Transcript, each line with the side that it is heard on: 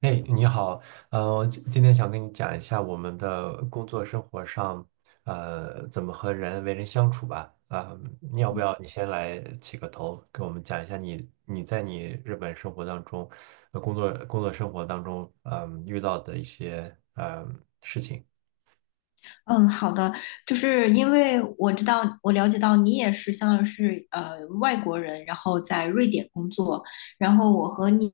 right: 嘿，你好，今天想跟你讲一下我们的工作生活上，怎么和人为人相处吧。啊、你要不要你先来起个头，给我们讲一下你在你日本生活当中，工作生活当中，遇到的一些事情。
left: 嗯，好的，就是因为我知道，我了解到你也是相当于是外国人，然后在瑞典工作，然后我和你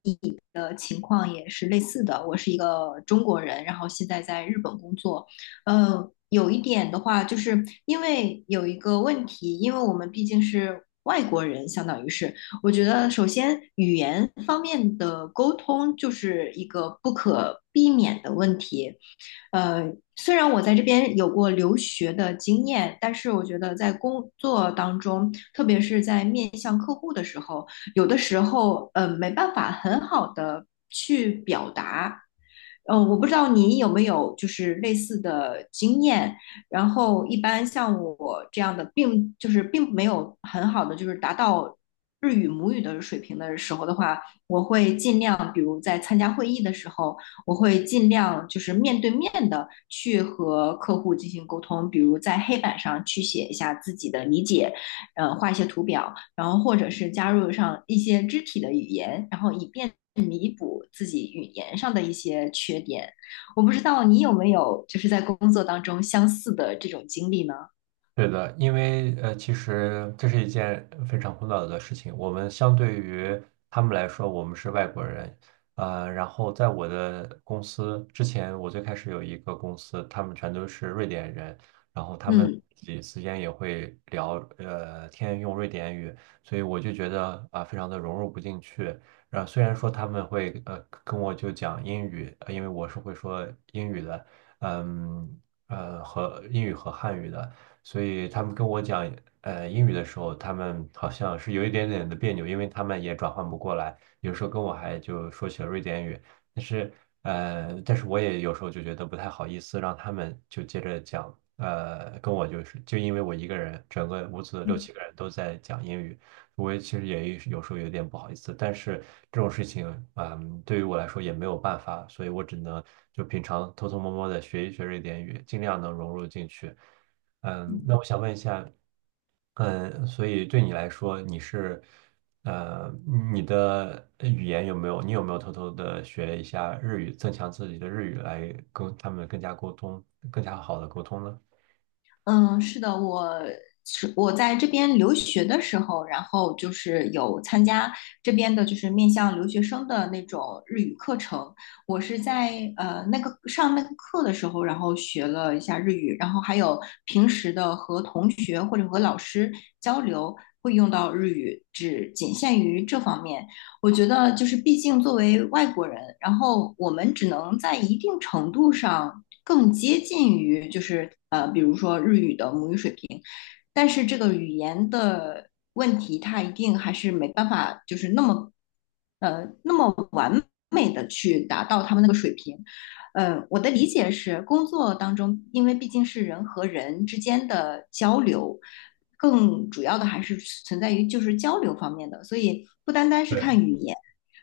left: 的情况也是类似的，我是一个中国人，然后现在在日本工作，有一点的话，就是因为有一个问题，因为我们毕竟是外国人，相当于是，我觉得首先语言方面的沟通就是一个不可避免的问题。呃，虽然我在这边有过留学的经验，但是我觉得在工作当中，特别是在面向客户的时候，有的时候没办法很好的去表达。我不知道你有没有就是类似的经验。然后一般像我这样的，并就是并没有很好的就是达到日语母语的水平的时候的话，我会尽量比如在参加会议的时候。我会尽量就是面对面的去和客户进行沟通，比如在黑板上去写一下自己的理解，呃，画一些图表，然后或者是加入上一些肢体的语言，然后以便弥补自己语言上的一些缺点。我不知道你有没有就是在工作当中相似的这种经历呢？
right: 对的，因为其实这是一件非常苦恼的事情。我们相对于他们来说，我们是外国人。然后在我的公司之前，我最开始有一个公司，他们全都是瑞典人，然后他们
left: 嗯。
right: 自己之间也会聊天用瑞典语，所以我就觉得啊、非常的融入不进去。然后虽然说他们会跟我就讲英语，因为我是会说英语的，嗯和英语和汉语的。所以他们跟我讲英语的时候，他们好像是有一点点的别扭，因为他们也转换不过来，有时候跟我还就说起了瑞典语，但是但是我也有时候就觉得不太好意思，让他们就接着讲，跟我就是就因为我一个人，整个屋子六七个人都在讲英语。我也其实也有时候有点不好意思，但是这种事情，嗯，对于我来说也没有办法，所以我只能就平常偷偷摸摸的学一学瑞典语，尽量能融入进去。嗯，那我想问一下，嗯，所以对你来说，你是，呃，你的语言有没有，你有没有偷偷的学一下日语，增强自己的日语，来跟他们更加沟通，更加好的沟通呢？
left: 嗯，是的，我在这边留学的时候，然后就是有参加这边的，就是面向留学生的那种日语课程。我是在那个上那个课的时候，然后学了一下日语，然后还有平时的和同学或者和老师交流会用到日语，只仅限于这方面。我觉得就是，毕竟作为外国人，然后我们只能在一定程度上更接近于，就是比如说日语的母语水平，但是这个语言的问题，它一定还是没办法，就是那么那么美的去达到他们那个水平。嗯，我的理解是，工作当中，因为毕竟是人和人之间的交流，更主要的还是存在于就是交流方面的，所以不单单是看
right: 对。
left: 语言。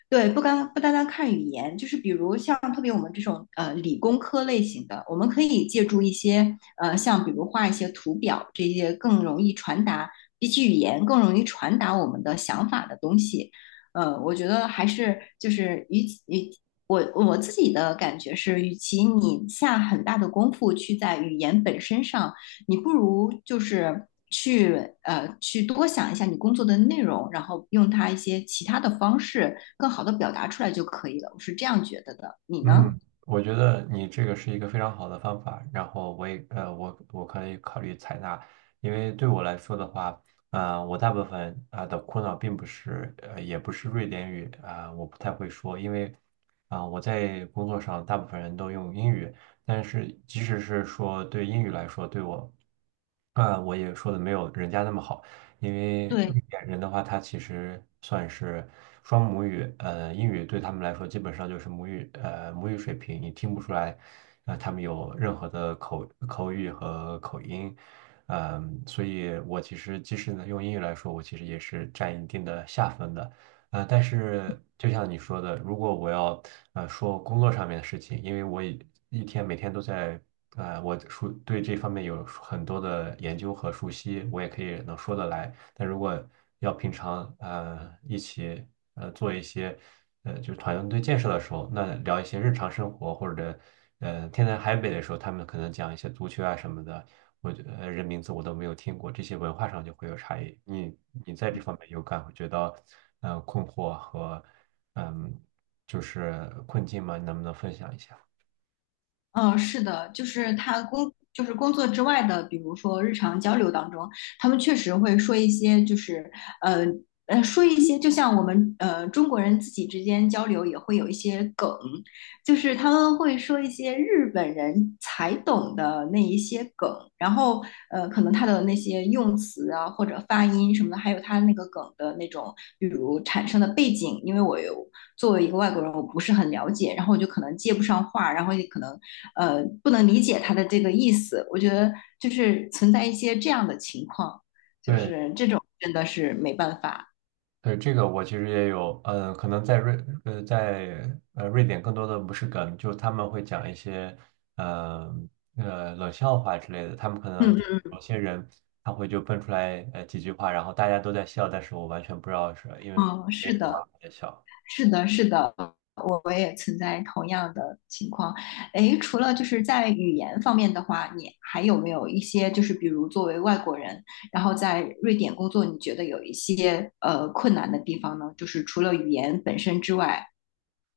left: 对，不单单看语言，就是比如像特别我们这种理工科类型的，我们可以借助一些像比如画一些图表这些更容易传达，比起语言更容易传达我们的想法的东西。呃，我觉得还是就是与我自己的感觉是，与其你下很大的功夫去在语言本身上你不如就是去去多想一下你工作的内容，然后用它一些其他的方式更好的表达出来就可以了。我是这样觉得的，你呢？
right: 嗯，我觉得你这个是一个非常好的方法，然后我也我可以考虑采纳，因为对我来说的话，我大部分啊、的苦恼并不是也不是瑞典语啊、我不太会说，因为啊、我在工作上大部分人都用英语，但是即使是说对英语来说，对我啊、我也说的没有人家那么好。因为
left: 对，
right: 瑞典人的话，他其实算是双母语，英语对他们来说基本上就是母语，母语水平，你听不出来，他们有任何的口语和口音，嗯、所以我其实即使呢用英语来说，我其实也是占一定的下分的。但是就像你说的，如果我要说工作上面的事情，因为我一天每天都在我熟对这方面有很多的研究和熟悉，我也可以能说得来。但如果要平常一起做一些就是团队建设的时候，那聊一些日常生活或者天南海北的时候，他们可能讲一些足球啊什么的，我觉得人名字我都没有听过，这些文化上就会有差异。你在这方面有感会觉到，困惑和嗯，就是困境吗？你能不能分享一下？
left: 嗯，是的，就是他工，就是工作之外的，比如说日常交流当中，他们确实会说一些，就是呃说一些，就像我们中国人自己之间交流也会有一些梗，就是他们会说一些日本人才懂的那一些梗，然后呃，可能他的那些用词啊，或者发音什么的，还有他那个梗的那种，比如产生的背景，因为我有。作为一个外国人，我不是很了解，然后我就可能接不上话，然后也可能不能理解他的这个意思。我觉得就是存在一些这样的情况，就
right: 对
left: 是这种真的是没办法。
right: 对，这个我其实也有，嗯，可能在瑞在瑞典更多的不是梗，就是他们会讲一些嗯呃，冷笑话之类的，他们可能就
left: 嗯
right: 有些人他会就蹦出来几句话，然后大家都在笑，但是我完全不知道是因为
left: 嗯嗯，是
right: 为什
left: 的，
right: 么在笑。
left: 是的，是的，我也存在同样的情况。诶，除了就是在语言方面的话，你还有没有一些就是比如作为外国人，然后在瑞典工作，你觉得有一些困难的地方呢？就是除了语言本身之外。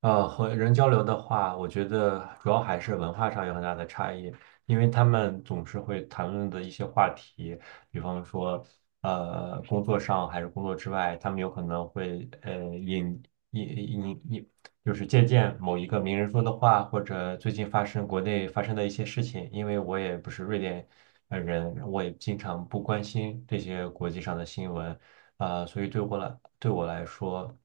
right: 和人交流的话，我觉得主要还是文化上有很大的差异，因为他们总是会谈论的一些话题，比方说，工作上还是工作之外，他们有可能会引引就是借鉴某一个名人说的话，或者最近发生国内发生的一些事情。因为我也不是瑞典人，我也经常不关心这些国际上的新闻，所以对我来说。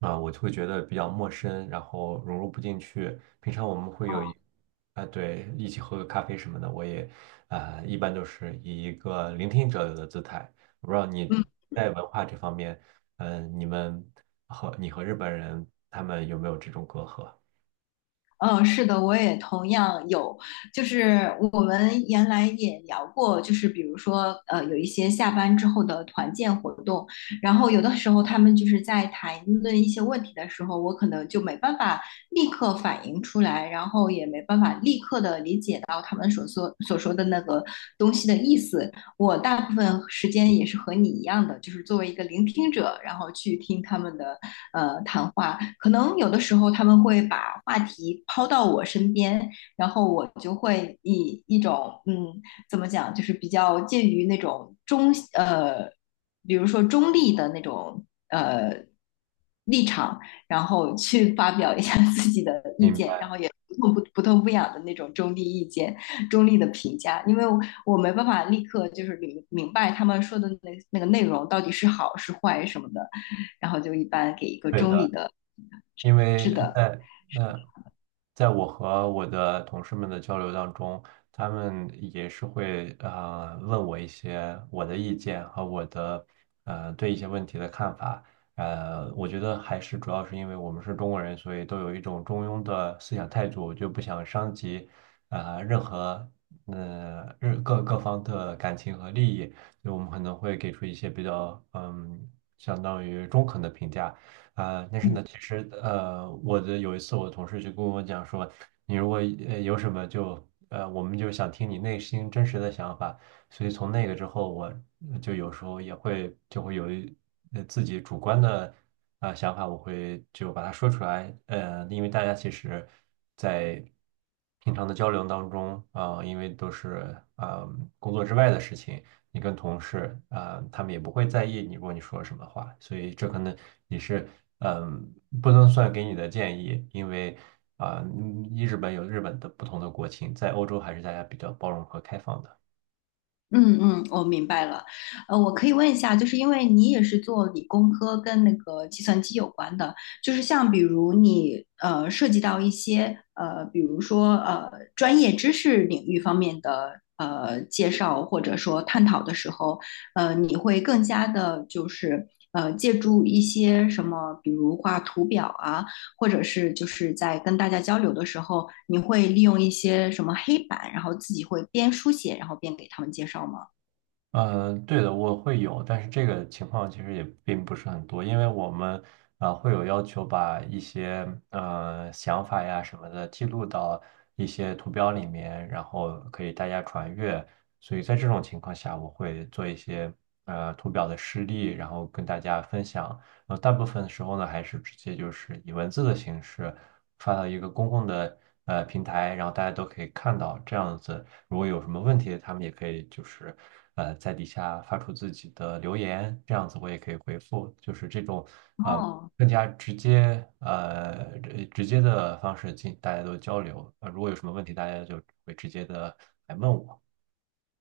right: 啊，我就会觉得比较陌生，然后融入不进去。平常我们会有
left: 嗯。
right: 一，啊，对，一起喝个咖啡什么的，我也，啊，一般都是以一个聆听者的姿态。我不知道你
left: 嗯
right: 在文化这方面，嗯、你们和你和日本人他们有没有这种隔阂？
left: 嗯，是的，我也同样有，就是我们原来也聊过，就是比如说，呃，有一些下班之后的团建活动，然后有的时候他们就是在谈论一些问题的时候，我可能就没办法立刻反应出来，然后也没办法立刻的理解到他们所说的那个东西的意思。我大部分时间也是和你一样的，就是作为一个聆听者，然后去听他们的谈话，可能有的时候他们会把话题抛到我身边，然后我就会以一种嗯怎么讲，就是比较介于那种比如说中立的那种立场，然后去发表一下 自己的意
right: 明
left: 见，然
right: 白，
left: 后也。不痛不痒的那种中立意见、中立的评价，因为我没办法立刻就是明白他们说的那个内容到底是好是坏什么的，然后就一般给一个
right: 对
left: 中立
right: 的。
left: 的。
right: 因为在那，在我和我的同事们的交流当中，他们也是会问我一些我的意见和我的对一些问题的看法。我觉得还是主要是因为我们是中国人，所以都有一种中庸的思想态度，就不想伤及任何任各各方的感情和利益，所以我们可能会给出一些比较嗯相当于中肯的评价。啊、但是呢，
left: 嗯
right: 其实我的有一次我同事就跟我讲说，你如果有什么就我们就想听你内心真实的想法，所以从那个之后，我就有时候也会就会有一自己主观的啊、想法，我会就把它说出来，因为大家其实，在平常的交流当中啊、因为都是啊、工作之外的事情。你跟同事啊、他们也不会在意你，如果你说什么话，所以这可能也是嗯，不能算给你的建议，因为啊、嗯日本有日本的不同的国情，在欧洲还是大家比较包容和开放的。
left: 嗯嗯，我明白了。呃，我可以问一下，就是因为你也是做理工科跟那个计算机有关的，就是像比如你涉及到一些呃，比如说专业知识领域方面的介绍或者说探讨的时候，呃，你会更加的就是借助一些什么，比如画图表啊。或者是就是在跟大家交流的时候，你会利用一些什么黑板，然后自己会边书写，然后边给他们介绍吗？
right: 嗯，对的，我会有，但是这个情况其实也并不是很多，因为我们啊、会有要求把一些想法呀什么的记录到一些图标里面，然后可以大家传阅。所以在这种情况下，我会做一些图表的示例，然后跟大家分享。大部分时候呢，还是直接就是以文字的形式发到一个公共的平台，然后大家都可以看到这样子。如果有什么问题，他们也可以就是在底下发出自己的留言，这样子我也可以回复，就是这种呃
left: 哦
right: 更加直接直接的方式进大家都交流。如果有什么问题，大家就会直接的来问我。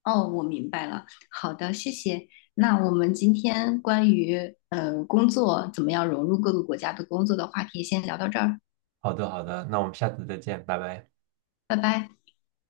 left: 哦，我明白了。好的，谢谢。那我们今天关于工作怎么样融入各个国家的工作的话题，先聊到这儿，
right: 好的，好的，那我们下次再见，拜拜。
left: 拜拜。